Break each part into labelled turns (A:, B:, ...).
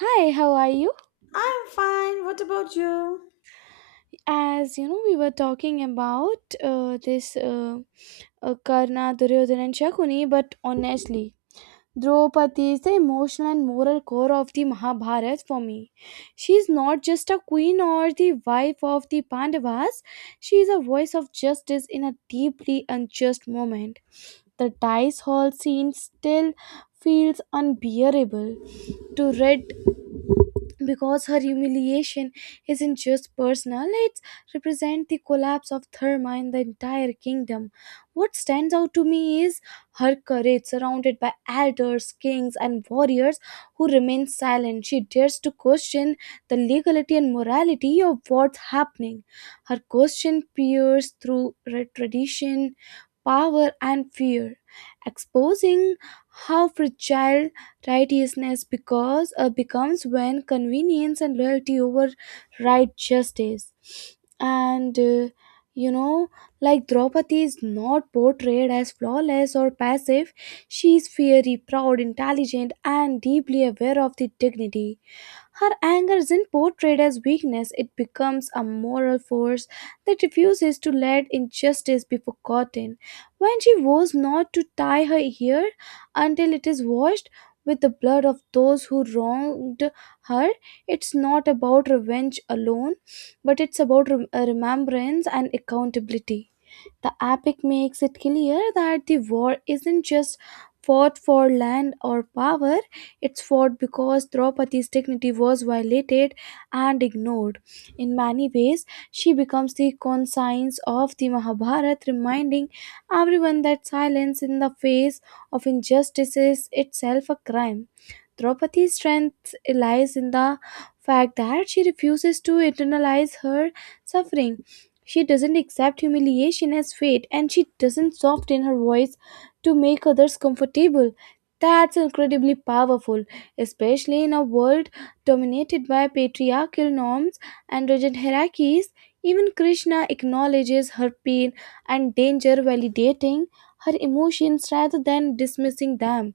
A: Hi, how are you?
B: I'm fine. What about you?
A: As you know, we were talking about this Karna, Duryodhana, and Shakuni, but honestly, Draupadi is the emotional and moral core of the Mahabharata for me. She is not just a queen or the wife of the Pandavas, she is a voice of justice in a deeply unjust moment. The dice hall scene still feels unbearable to red because her humiliation isn't just personal, it represents the collapse of therma in the entire kingdom. What stands out to me is her courage, surrounded by elders, kings, and warriors who remain silent. She dares to question the legality and morality of what's happening. Her question peers through tradition, power, and fear, exposing how fragile righteousness becomes when convenience and loyalty override justice. And uh, you know, like Draupadi is not portrayed as flawless or passive, she is fiery, proud, intelligent, and deeply aware of the dignity. Her anger isn't portrayed as weakness, it becomes a moral force that refuses to let injustice be forgotten. When she vows not to tie her hair until it is washed with the blood of those who wronged her, it's not about revenge alone, but it's about remembrance and accountability. The epic makes it clear that the war isn't just fought for land or power, it's fought because Draupadi's dignity was violated and ignored. In many ways, she becomes the conscience of the Mahabharata, reminding everyone that silence in the face of injustice is itself a crime. Draupadi's strength lies in the fact that she refuses to internalize her suffering. She doesn't accept humiliation as fate, and she doesn't soften her voice to make others comfortable. That's incredibly powerful, especially in a world dominated by patriarchal norms and rigid hierarchies. Even Krishna acknowledges her pain and danger, validating her emotions rather than dismissing them.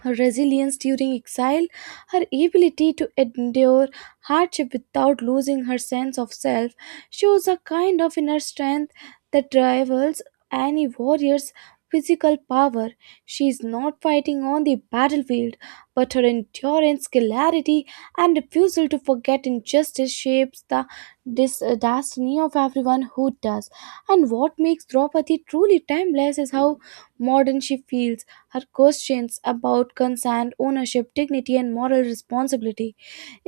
A: Her resilience during exile, her ability to endure hardship without losing her sense of self, shows a kind of inner strength that rivals any warrior's physical power. She is not fighting on the battlefield, but her endurance, clarity, and refusal to forget injustice shapes the destiny of everyone who does. And what makes Draupadi truly timeless is how modern she feels. Her questions about consent, ownership, dignity, and moral responsibility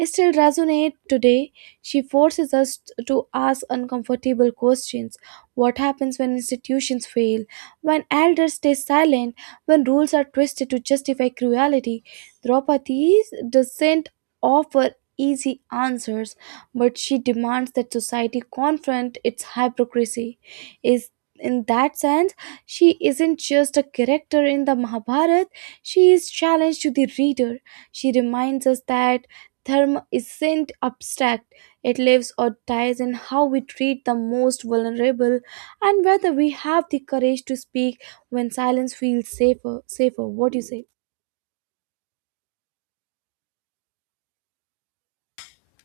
A: still resonate today. She forces us to ask uncomfortable questions. What happens when institutions fail? When elders stay silent? When rules are twisted to justify cruelty? Draupadi doesn't offer easy answers, but she demands that society confront its hypocrisy. Is in that sense, she isn't just a character in the Mahabharata, she is challenge to the reader. She reminds us that Dharma isn't abstract, it lives or dies in how we treat the most vulnerable and whether we have the courage to speak when silence feels safer. Safer, what do you say?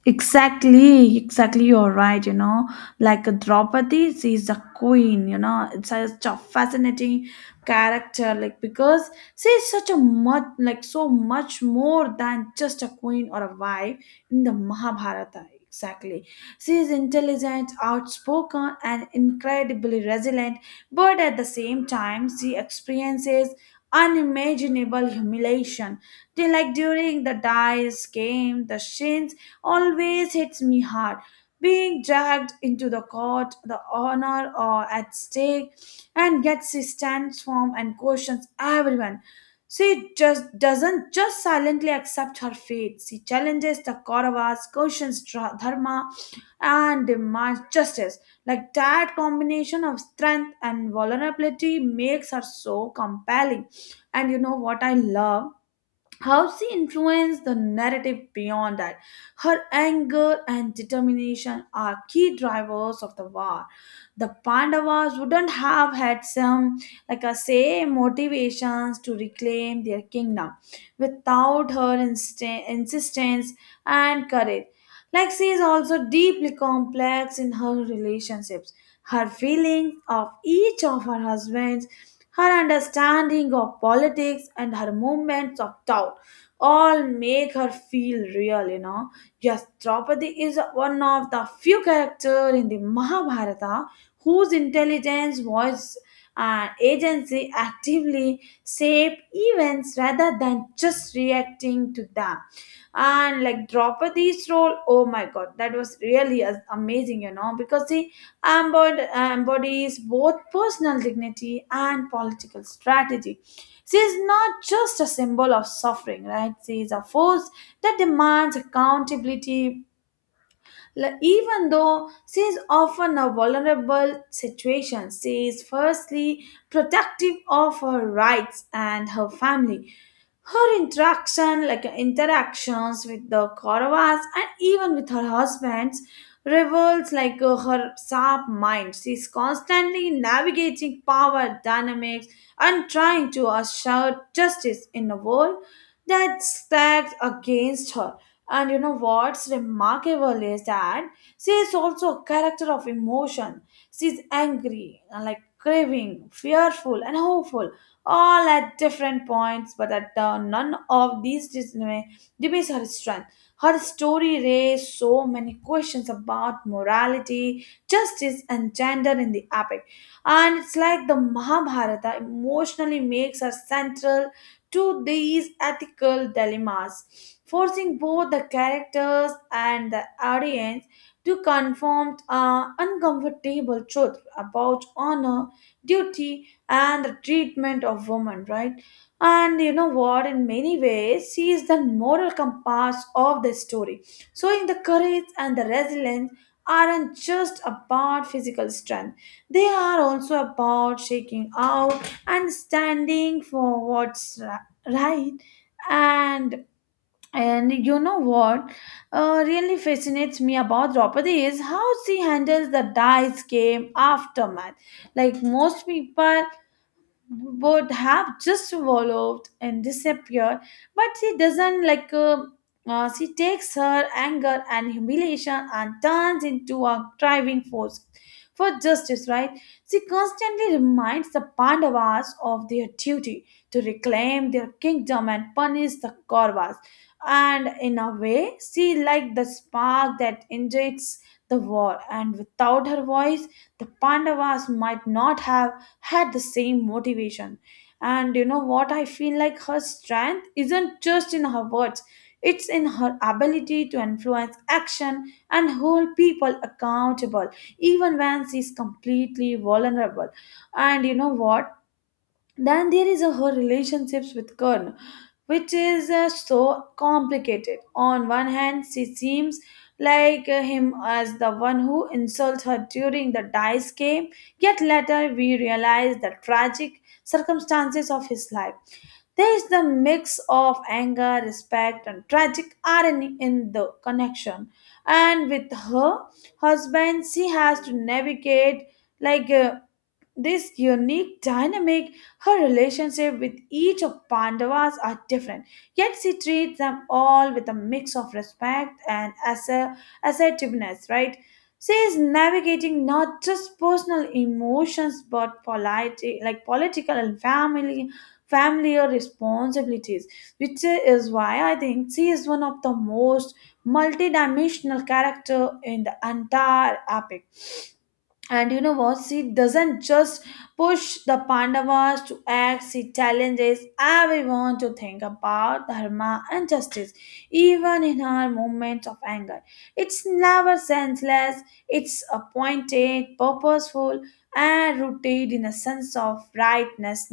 B: Exactly, exactly. You're right. You know, like Draupadi, she's a queen. You know, it's such a fascinating character. Because she's such a much, like so much more than just a queen or a wife in the Mahabharata. Exactly, she is intelligent, outspoken, and incredibly resilient. But at the same time, she experiences unimaginable humiliation. They, like during the dice game, the Shin always hits me hard. Being dragged into the court, the honor at stake, and gets his stance firm and questions everyone. She just doesn't just silently accept her fate. She challenges the Kauravas, questions dharma, and demands justice. Like that combination of strength and vulnerability makes her so compelling. And you know what I love? How she influenced the narrative beyond that. Her anger and determination are key drivers of the war. The Pandavas wouldn't have had some, like I say, motivations to reclaim their kingdom without her insistence and courage. Like she is also deeply complex in her relationships. Her feelings of each of her husbands, her understanding of politics, and her moments of doubt all make her feel real, you know. Yes, Draupadi is one of the few characters in the Mahabharata whose intelligence was agency actively shape events rather than just reacting to them. And like Draupadi's role, oh my god, that was really amazing, you know, because she embodies both personal dignity and political strategy. She is not just a symbol of suffering, right? She is a force that demands accountability. Even though she is often a vulnerable situation, she is firstly protective of her rights and her family. Her interaction, like interactions with the Kauravas and even with her husbands, reveals her sharp mind. She is constantly navigating power dynamics and trying to assure justice in a world that stacks against her. And you know what's remarkable is that she is also a character of emotion. She's angry, and like craving, fearful, and hopeful, all at different points, but at none of these diminishes her strength. Her story raised so many questions about morality, justice, and gender in the epic. And it's like the Mahabharata emotionally makes her central to these ethical dilemmas, forcing both the characters and the audience to confront an uncomfortable truth about honor, duty, and the treatment of women, right? And you know what? In many ways, she is the moral compass of the story, showing the courage and the resilience aren't just about physical strength, they are also about shaking out and standing for what's right. Right. And and you know what, really fascinates me about Draupadi is how she handles the dice game aftermath. Like most people would have just swallowed and disappeared, but she doesn't like she takes her anger and humiliation and turns into a driving force for justice, right? She constantly reminds the Pandavas of their duty to reclaim their kingdom and punish the Kauravas, and in a way she like the spark that ignites the war, and without her voice the Pandavas might not have had the same motivation. And you know what? I feel like her strength isn't just in her words, it's in her ability to influence action and hold people accountable, even when she's completely vulnerable. And you know what? Then there is a, her relationships with Kern, which is so complicated. On one hand, she seems like him as the one who insults her during the dice game, yet later we realize the tragic circumstances of his life. There is the mix of anger, respect, and tragic irony in the connection. And with her husband, she has to navigate like this unique dynamic. Her relationship with each of Pandavas are different, yet she treats them all with a mix of respect and assertiveness, right? She is navigating not just personal emotions but politi like political and family familiar responsibilities, which is why I think she is one of the most multidimensional character in the entire epic. And you know what? She doesn't just push the Pandavas to act, she challenges everyone to think about dharma and justice, even in her moments of anger. It's never senseless, it's appointed, purposeful, and rooted in a sense of rightness.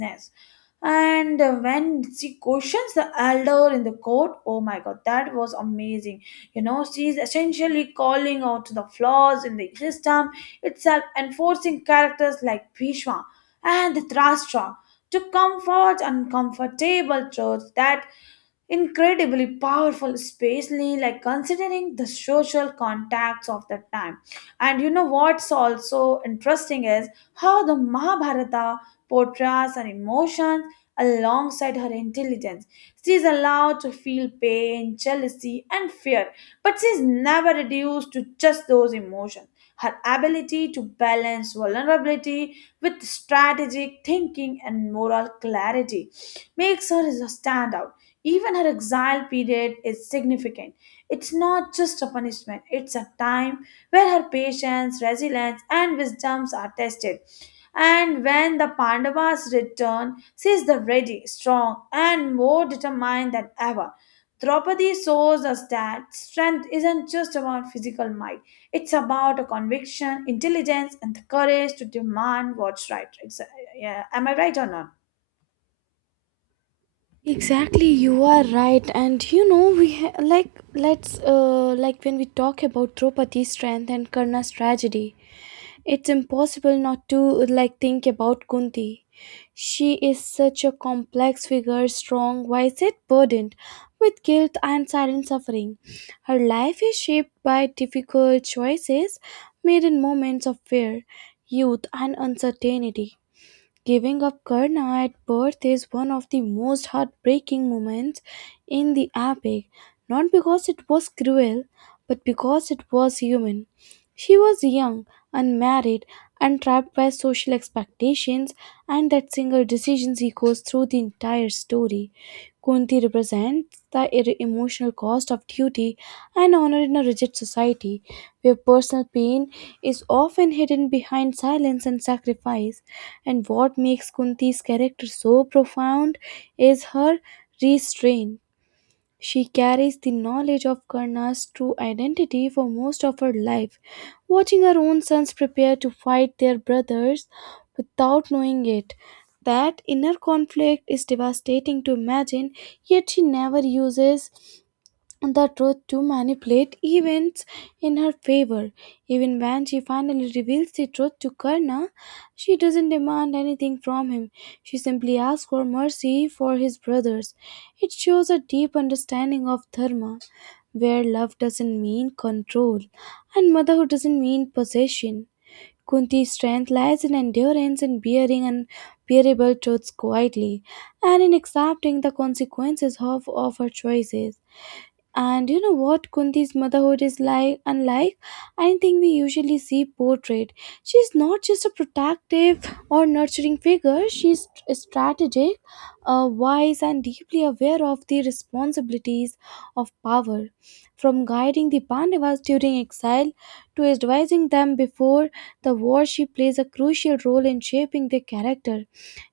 B: And when she questions the elder in the court, oh my god, that was amazing. You know, she's essentially calling out to the flaws in the system itself, enforcing characters like Bhishma and Drashtra to comfort uncomfortable truths. That incredibly powerful, especially like considering the social contacts of the time. And you know what's also interesting is how the Mahabharata portrays her emotions alongside her intelligence. She is allowed to feel pain, jealousy, and fear, but she is never reduced to just those emotions. Her ability to balance vulnerability with strategic thinking and moral clarity makes her a standout. Even her exile period is significant. It's not just a punishment, it's a time where her patience, resilience, and wisdoms are tested. And when the Pandavas return, she is the ready, strong, and more determined than ever. Draupadi shows us that strength isn't just about physical might, it's about a conviction, intelligence, and the courage to demand what's right. Yeah, am I right or not?
A: Exactly, you are right, and you know like let's like when we talk about Draupadi's strength and Karna's tragedy, it's impossible not to like think about Kunti. She is such a complex figure, strong, wise, yet burdened with guilt and silent suffering. Her life is shaped by difficult choices made in moments of fear, youth, and uncertainty. Giving up Karna at birth is one of the most heartbreaking moments in the epic, not because it was cruel, but because it was human. She was young, unmarried, and trapped by social expectations, and that single decision echoes through the entire story. Kunti represents the emotional cost of duty and honor in a rigid society where personal pain is often hidden behind silence and sacrifice. And what makes Kunti's character so profound is her restraint. She carries the knowledge of Karna's true identity for most of her life, watching her own sons prepare to fight their brothers without knowing it. That inner conflict is devastating to imagine, yet she never uses the truth to manipulate events in her favor. Even when she finally reveals the truth to Karna, she doesn't demand anything from him. She simply asks for mercy for his brothers. It shows a deep understanding of dharma, where love doesn't mean control and motherhood doesn't mean possession. Kunti's strength lies in endurance, in bearing unbearable truths quietly, and in accepting the consequences of her choices. And you know what, Kunti's motherhood is like unlike anything we usually see portrayed. She's not just a protective or nurturing figure, she's strategic, wise, and deeply aware of the responsibilities of power. From guiding the Pandavas during exile to advising them before the war, she plays a crucial role in shaping their character.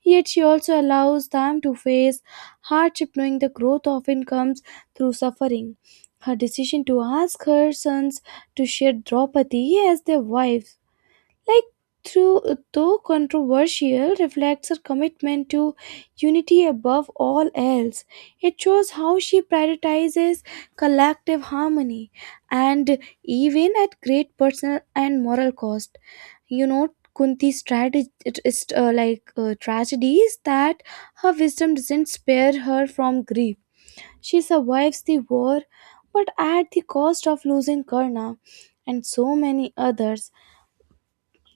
A: Yet she also allows them to face hardship, knowing the growth often comes through suffering. Her decision to ask her sons to share Draupadi as their wife, like through though controversial, reflects her commitment to unity above all else. It shows how she prioritizes collective harmony and even at great personal and moral cost. You know, Kunti's strategy, like tragedy is that her wisdom doesn't spare her from grief. She survives the war, but at the cost of losing Karna and so many others.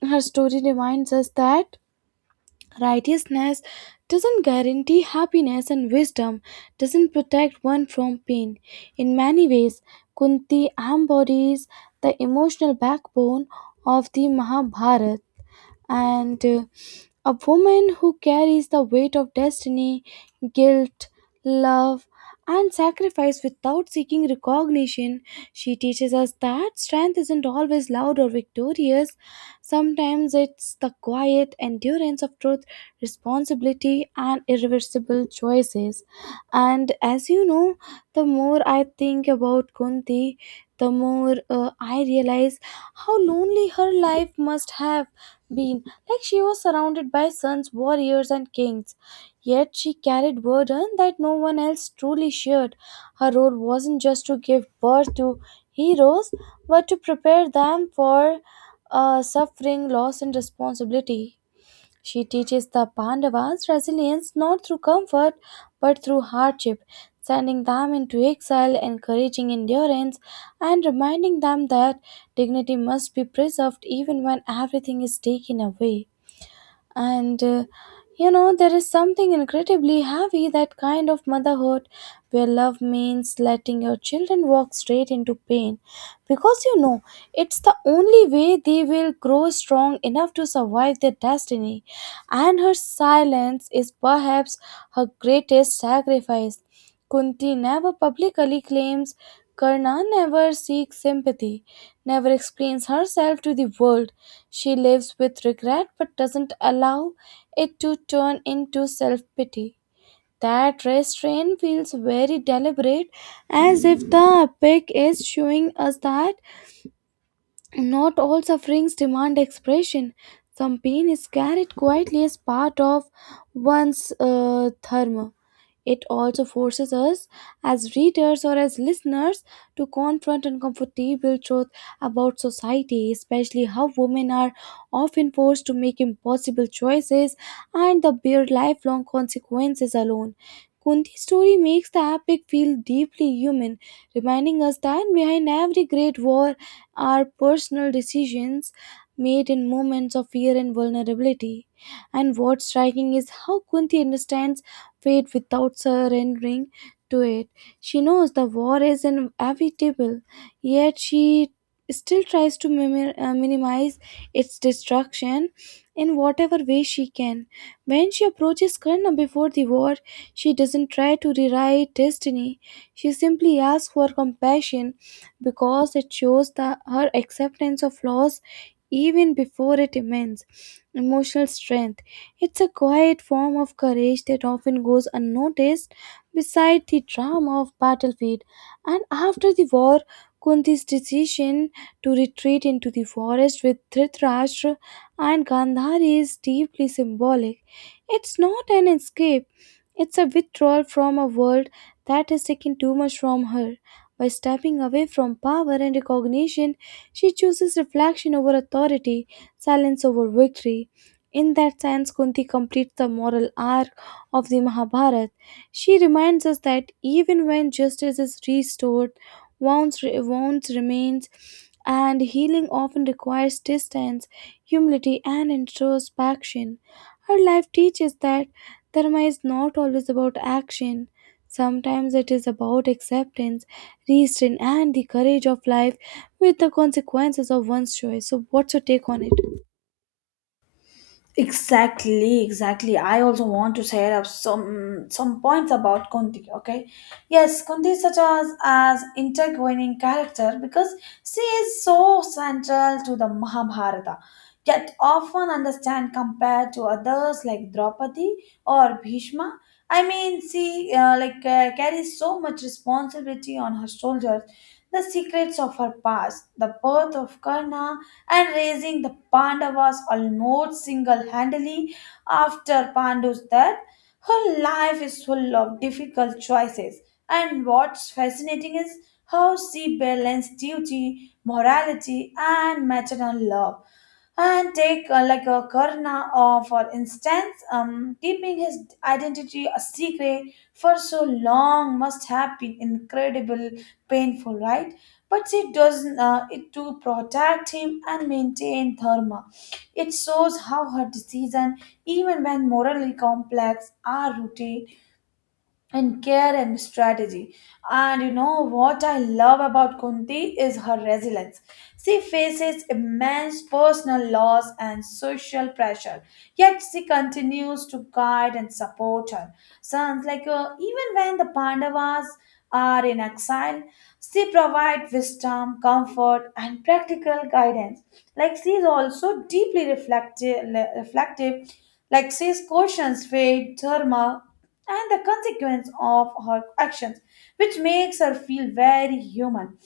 A: Her story reminds us that righteousness doesn't guarantee happiness, and wisdom doesn't protect one from pain. In many ways, Kunti embodies the emotional backbone of the Mahabharata, and a woman who carries the weight of destiny, guilt, love, and sacrifice without seeking recognition. She teaches us that strength isn't always loud or victorious. Sometimes it's the quiet endurance of truth, responsibility, and irreversible choices. And as you know, the more I think about Kunti, the more I realize how lonely her life must have been. Like she was surrounded by sons, warriors, and kings. Yet she carried burden that no one else truly shared. Her role wasn't just to give birth to heroes, but to prepare them for suffering, loss, and responsibility. She teaches the Pandavas resilience not through comfort but through hardship, sending them into exile, encouraging endurance, and reminding them that dignity must be preserved even when everything is taken away. And there is something incredibly heavy that kind of motherhood, where love means letting your children walk straight into pain because you know it's the only way they will grow strong enough to survive their destiny. And her silence is perhaps her greatest sacrifice. Kunti never publicly claims Karna, never seeks sympathy, never explains herself to the world. She lives with regret but doesn't allow it to turn into self pity. That restraint feels very deliberate, as if the epic is showing us that not all sufferings demand expression. Some pain is carried quietly as part of one's dharma. It also forces us, as readers or as listeners, to confront uncomfortable truth about society, especially how women are often forced to make impossible choices and the bear lifelong consequences alone. Kunti's story makes the epic feel deeply human, reminding us that behind every great war are personal decisions made in moments of fear and vulnerability. And what's striking is how Kunti understands fate without surrendering to it. She knows the war is inevitable, yet she still tries to minimize its destruction in whatever way she can. When she approaches Karna before the war, she doesn't try to rewrite destiny. She simply asks for compassion because it shows her acceptance of loss even before it, immense emotional strength. It's a quiet form of courage that often goes unnoticed beside the drama of battlefield. And after the war, Kunti's decision to retreat into the forest with Dhritarashtra and Gandhari is deeply symbolic. It's not an escape, it's a withdrawal from a world that has taken too much from her. By stepping away from power and recognition, she chooses reflection over authority, silence over victory. In that sense, Kunti completes the moral arc of the Mahabharata. She reminds us that even when justice is restored, wounds remains, and healing often requires distance, humility, and introspection. Her life teaches that dharma is not always about action. Sometimes it is about acceptance, restraint, and the courage of life with the consequences of one's choice. So, what's your take on it?
B: Exactly, exactly. I also want to share up some points about Kunti. Okay, yes, Kunti is such as intertwining character because she is so central to the Mahabharata, yet often understand compared to others like Draupadi or Bhishma. I mean, she carries so much responsibility on her shoulders. The secrets of her past, the birth of Karna, and raising the Pandavas almost single handedly after Pandu's death. Her life is full of difficult choices, and what's fascinating is how she balanced duty, morality, and maternal love. And take like a Karna, or for instance, keeping his identity a secret for so long must have been incredible painful, right? But it does it to protect him and maintain dharma. It shows how her decision, even when morally complex, are rooted and care and strategy. And you know what I love about Kunti is her resilience. She faces immense personal loss and social pressure, yet she continues to guide and support her sons. Like even when the Pandavas are in exile, she provides wisdom, comfort, and practical guidance. Like she is also deeply reflective. Like she's questions faith, dharma, and the consequence of her actions, which makes her feel very human.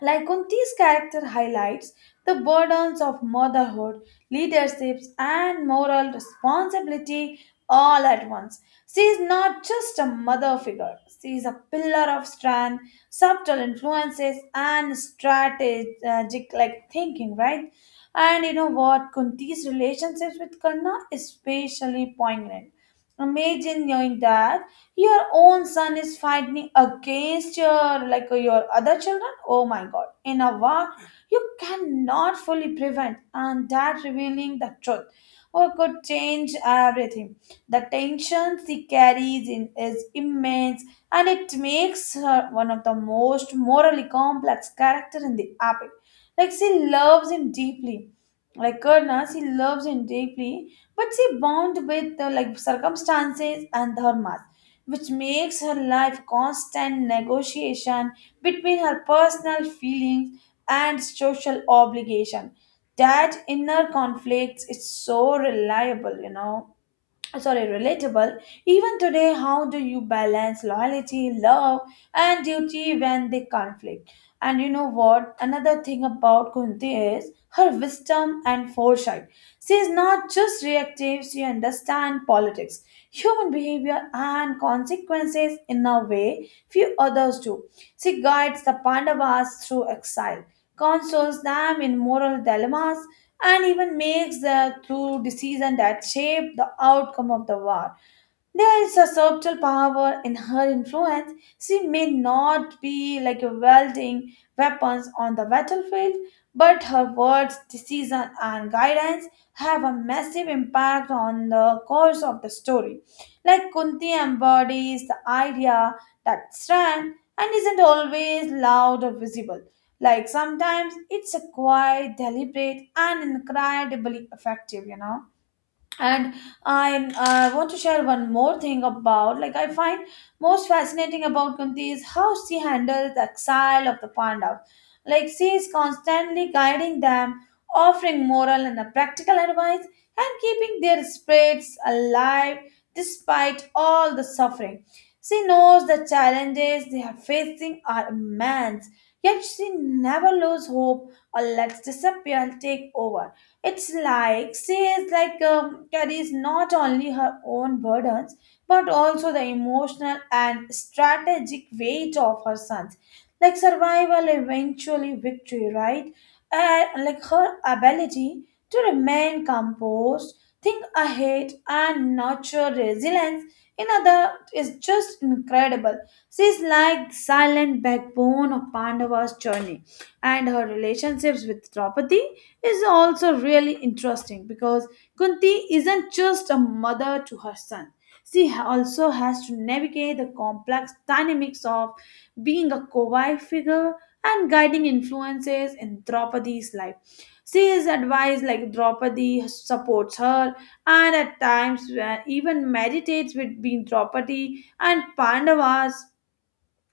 B: Like Kunti's character highlights the burdens of motherhood, leaderships, and moral responsibility all at once. She is not just a mother figure, she is a pillar of strength, subtle influences, and strategic like thinking, right? And you know what? Kunti's relationships with Karna is especially poignant. Imagine knowing that your own son is fighting against your like your other children. Oh my God! In a war you cannot fully prevent, and that revealing the truth, or could change everything. The tension she carries in is immense, and it makes her one of the most morally complex character in the epic. Like she loves him deeply, like Karna, she loves him deeply, but she bound with like circumstances and dharmas, which makes her life constant negotiation between her personal feelings and social obligation. That inner conflict is so reliable, you know, sorry, relatable even today. How do you balance loyalty, love, and duty when they conflict? And you know what, another thing about Kunti is her wisdom and foresight. She is not just reactive, she understands politics, human behavior, and consequences in a way few others do. She guides the Pandavas through exile, consoles them in moral dilemmas, and even makes the through decision that shape the outcome of the war. There is a subtle power in her influence. She may not be like a wielding weapons on the battlefield, but her words, decision, and guidance have a massive impact on the course of the story. Like Kunti embodies the idea that strength and isn't always loud or visible. Like sometimes it's a quiet, deliberate, and incredibly effective, you know. And I want to share one more thing about like I find most fascinating about Kunti is how she handles the exile of the Pandavas. Like she is constantly guiding them, offering moral and a practical advice, and keeping their spirits alive despite all the suffering. She knows the challenges they are facing are immense, yet she never loses hope or lets disappear take over. It's like she is like carries not only her own burdens but also the emotional and strategic weight of her sons, like survival, eventually victory, right? And like her ability to remain composed, think ahead, and nurture resilience. In other, is just incredible. She is like silent backbone of Pandava's journey, and her relationships with Draupadi is also really interesting because Kunti isn't just a mother to her son. Also has to navigate the complex dynamics of being a co-wife figure and guiding influences in Draupadi's life. She is advised like Draupadi supports her, and at times even meditates between Draupadi and Pandavas.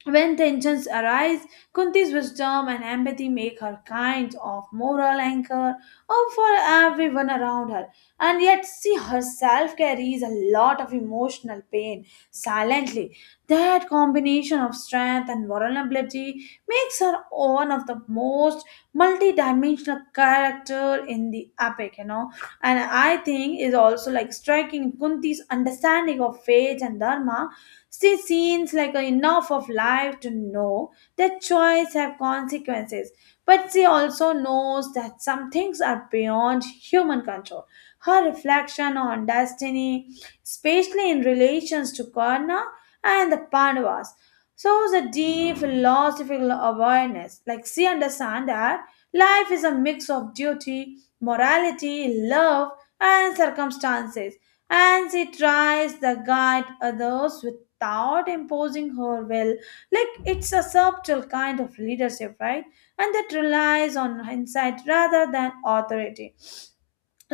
B: When tensions arise, Kunti's wisdom and empathy make her kind of moral anchor or for everyone around her. And yet, she herself carries a lot of emotional pain silently. That combination of strength and vulnerability makes her one of the most multi-dimensional character in the epic, you know. And I think is also like striking Kunti's understanding of fate and dharma. She seems like enough of life to know that choice have consequences, but she also knows that some things are beyond human control. Her reflection on destiny, especially in relations to Karna and the Pandavas, shows a deep philosophical awareness. Like she understands that life is a mix of duty, morality, love, and circumstances, and she tries to guide others with without imposing her will. Like it's a subtle kind of leadership, right? And that relies on insight rather than authority.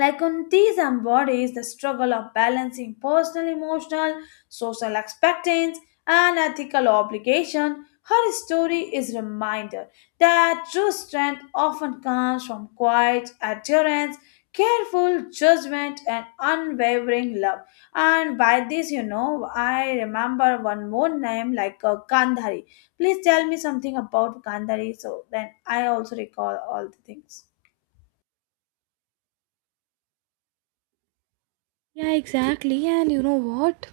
B: Like on these embodies the struggle of balancing personal, emotional, social expectations, and ethical obligation. Her story is reminder that true strength often comes from quiet adherence, careful judgment, and unwavering love. And by this, you know, I remember one more name, like Gandhari. Please tell me something about Gandhari so then I also recall all the things.
A: Yeah, exactly. And you know what?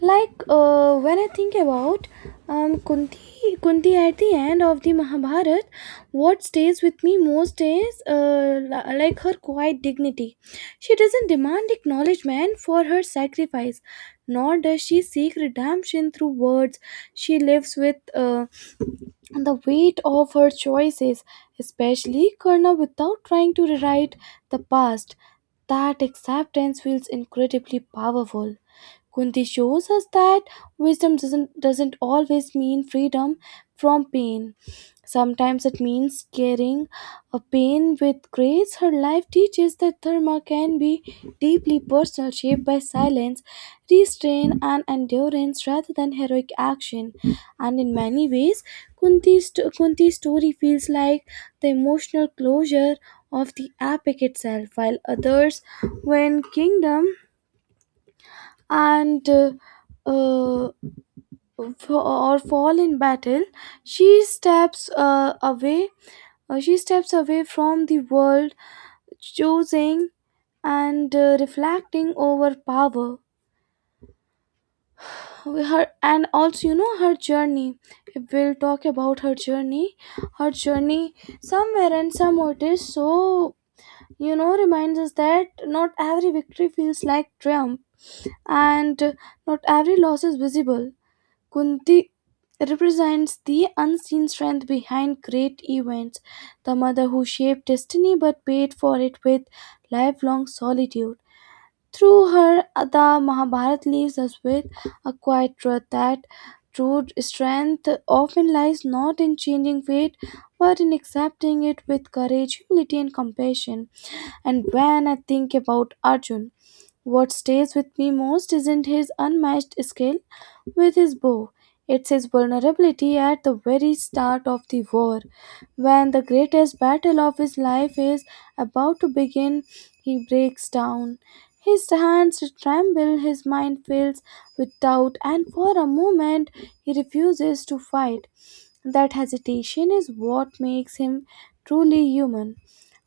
A: When I think about Kunti at the end of the Mahabharata, what stays with me most is like her quiet dignity. She doesn't demand acknowledgement for her sacrifice, nor does she seek redemption through words. She lives with. The weight of her choices, especially Karna, without trying to rewrite the past. That acceptance feels incredibly powerful. Kunti shows us that wisdom doesn't always mean freedom from pain. Sometimes it means carrying a pain with grace. Her life teaches that dharma can be deeply personal, shaped by silence, restraint, and endurance rather than heroic action. And in many ways, Kunti's story feels like the emotional closure of the epic itself, while others win kingdom and uh, uh, or fall in battle. She steps away. She steps away from the world, choosing and reflecting over power. Her and also her journey. We'll talk about her journey. Her journey somewhere and somewhere it is so reminds us that not every victory feels like triumph and not every loss is visible. Kunti represents the unseen strength behind great events, the mother who shaped destiny but paid for it with lifelong solitude. Through her, the Mahabharata leaves us with a quiet truth that true strength often lies not in changing fate but in accepting it with courage, humility, and compassion. And when I think about Arjun, what stays with me most isn't his unmatched skill with his bow, it's his vulnerability at the very start of the war. When the greatest battle of his life is about to begin, he breaks down. His hands tremble, his mind fills with doubt, and for a moment he refuses to fight. That hesitation is what makes him truly human.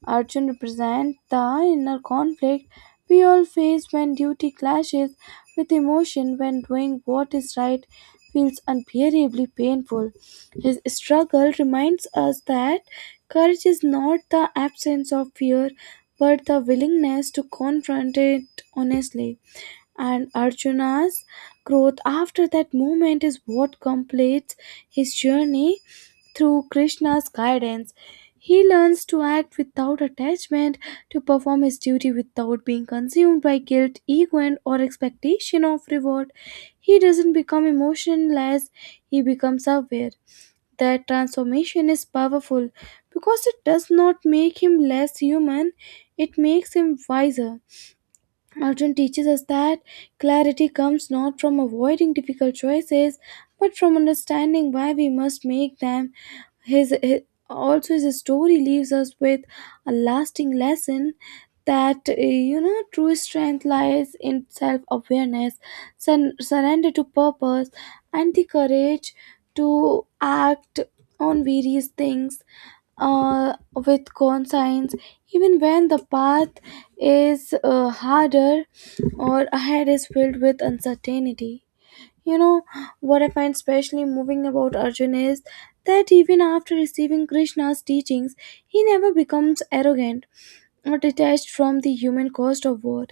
A: Arjun represents the inner conflict we all face when duty clashes with emotion, when doing what is right feels unbearably painful. His struggle reminds us that courage is not the absence of fear, but the willingness to confront it honestly. And Arjuna's growth after that moment is what completes his journey through Krishna's guidance, he learns to act without attachment, to perform his duty without being consumed by guilt, ego, and or expectation of reward. He doesn't become emotionless, he becomes aware. That transformation is powerful because it does not make him less human, it makes him wiser. Arjun teaches us that clarity comes not from avoiding difficult choices but from understanding why we must make them his also his story leaves us with a lasting lesson that true strength lies in self-awareness, surrender to purpose, and the courage to act on various things with conscience, even when the path is harder or ahead is filled with uncertainty. You know, what I find especially moving about Arjun is that even after receiving Krishna's teachings, he never becomes arrogant or detached from the human cost of war.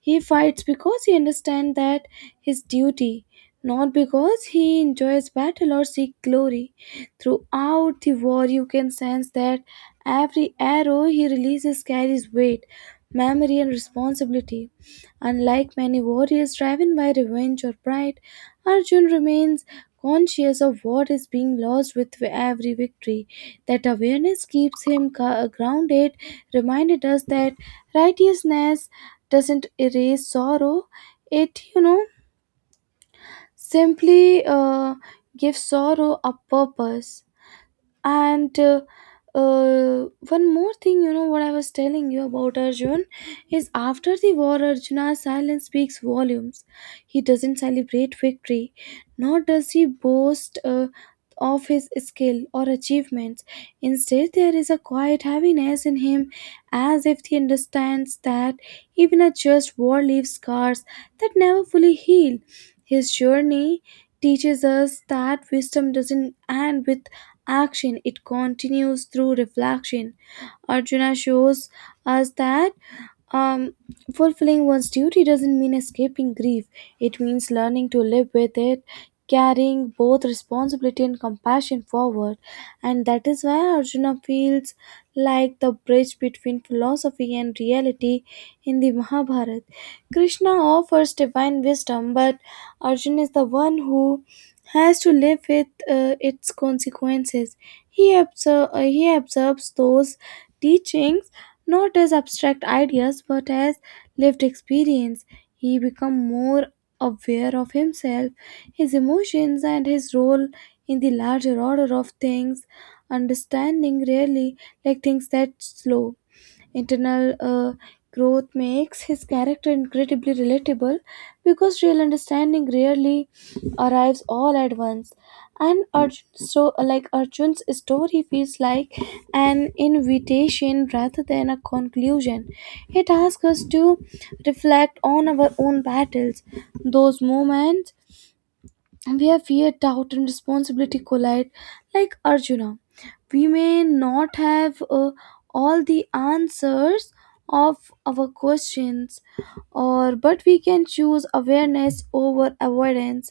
A: He fights because he understands that his duty, not because he enjoys battle or seek glory. Throughout the war, you can sense that every arrow he releases carries weight, memory, and responsibility. Unlike many warriors driven by revenge or pride, Arjun remains conscious of what is being lost with every victory. That awareness keeps him grounded, reminded us that righteousness doesn't erase sorrow. It, simply gives sorrow a purpose and one more thing what I was telling you about Arjun is after the war Arjuna's silence speaks volumes. He doesn't celebrate victory nor does he boast of his skill or achievements. Instead there is a quiet heaviness in him as if he understands that even a just war leaves scars that never fully heal. His journey teaches us that wisdom doesn't end with action, it continues through reflection. Arjuna shows us that um, fulfilling one's duty doesn't mean escaping grief. It means learning to live with it, carrying both responsibility and compassion forward. And that is why Arjuna feels like the bridge between philosophy and reality in the Mahabharata. Krishna offers divine wisdom, but Arjuna is the one who has to live with its consequences. He absorbs those teachings not as abstract ideas but as lived experience. He became more aware of himself, his emotions, and his role in the larger order of things, understanding really like things that slow. Internal growth makes his character incredibly relatable because real understanding rarely arrives all at once. And Arjun's story feels like an invitation rather than a conclusion. It asks us to reflect on our own battles, those moments and where fear, doubt, and responsibility collide, like Arjuna. We may not have all the answers of our questions, or but we can choose awareness over avoidance,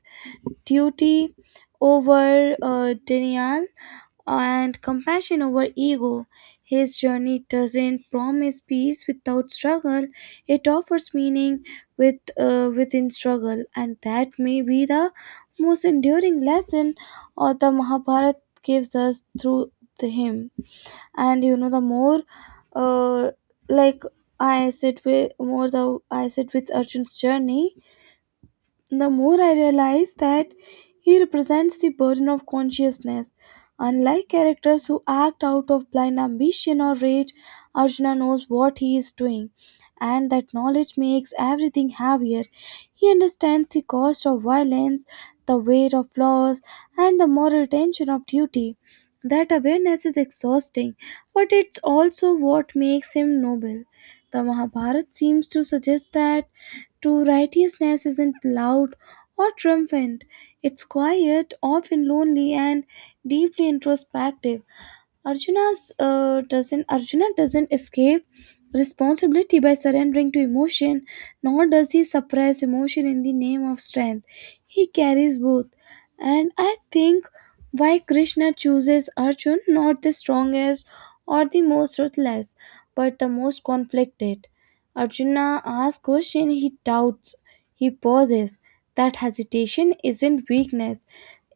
A: duty over denial, and compassion over ego. His journey doesn't promise peace without struggle, it offers meaning within struggle, and that may be the most enduring lesson or the Mahabharata gives us through the him. And you know, the more uh, like I sit with more the I sit with Arjun's journey, the more I realize that he represents the burden of consciousness. Unlike characters who act out of blind ambition or rage, Arjuna knows what he is doing, and that knowledge makes everything heavier. He understands the cost of violence, the weight of loss, and the moral tension of duty. That awareness is exhausting, but it's also what makes him noble. The Mahabharata seems to suggest that true righteousness isn't loud or triumphant, it's quiet, often lonely, and deeply introspective. Arjuna doesn't escape responsibility by surrendering to emotion, nor does he suppress emotion in the name of strength. He carries both. And I think why Krishna chooses Arjun, not the strongest or the most ruthless, but the most conflicted. Arjuna asks question, he doubts, he pauses. That hesitation isn't weakness,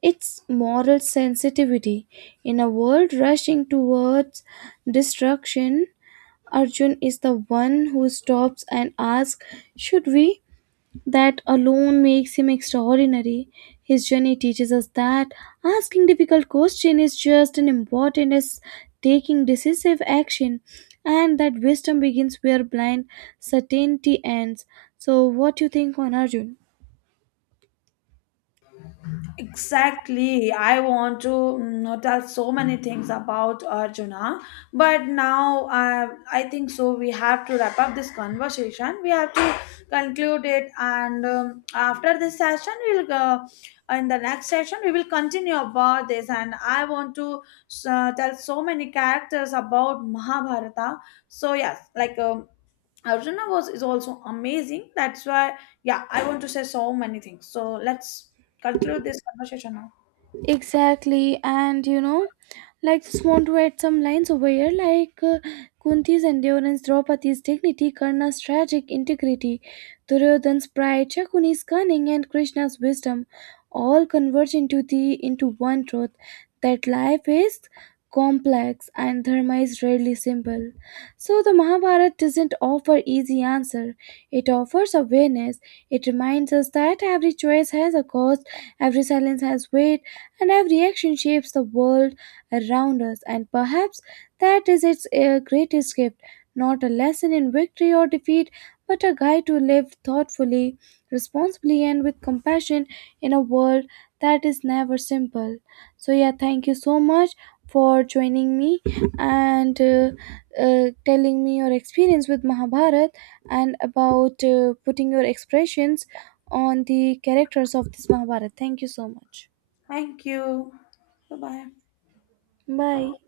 A: it's moral sensitivity. In a world rushing towards destruction, Arjun is the one who stops and asks, should we? That alone makes him extraordinary. His journey teaches us that asking difficult questions is just as important as taking decisive action, and that wisdom begins where blind certainty ends. So, what do you think on Arjun?
B: Exactly. I want to tell so many things about Arjuna, but now I think so. We have to wrap up this conversation. We have to conclude it, and after this session, we'll go in the next session. We will continue about this, and I want to tell so many characters about Mahabharata. So yes, like Arjuna was is also amazing. That's why, yeah, I want to say so many things. So let's conclude this conversation now.
A: Exactly, and you know, like just want to add some lines over here, like Kunti's endurance, Draupadi's dignity, Karna's tragic integrity, Duryodhan's pride, Shakuni's cunning, and Krishna's wisdom, all converge into the into one truth that life is complex and dharma is rarely simple. So the Mahabharata doesn't offer easy answer; it offers awareness. It reminds us that every choice has a cost, every silence has weight and our reaction shapes the world around us. And perhaps that is its greatest gift, not a lesson in victory or defeat, but a guide to live thoughtfully, responsibly, and with compassion in a world that is never simple. So, yeah, thank you so much for joining me and telling me your experience with Mahabharat and about putting your expressions on the characters of this Mahabharat. Thank you so much.
B: Thank you. Bye bye.
A: Bye.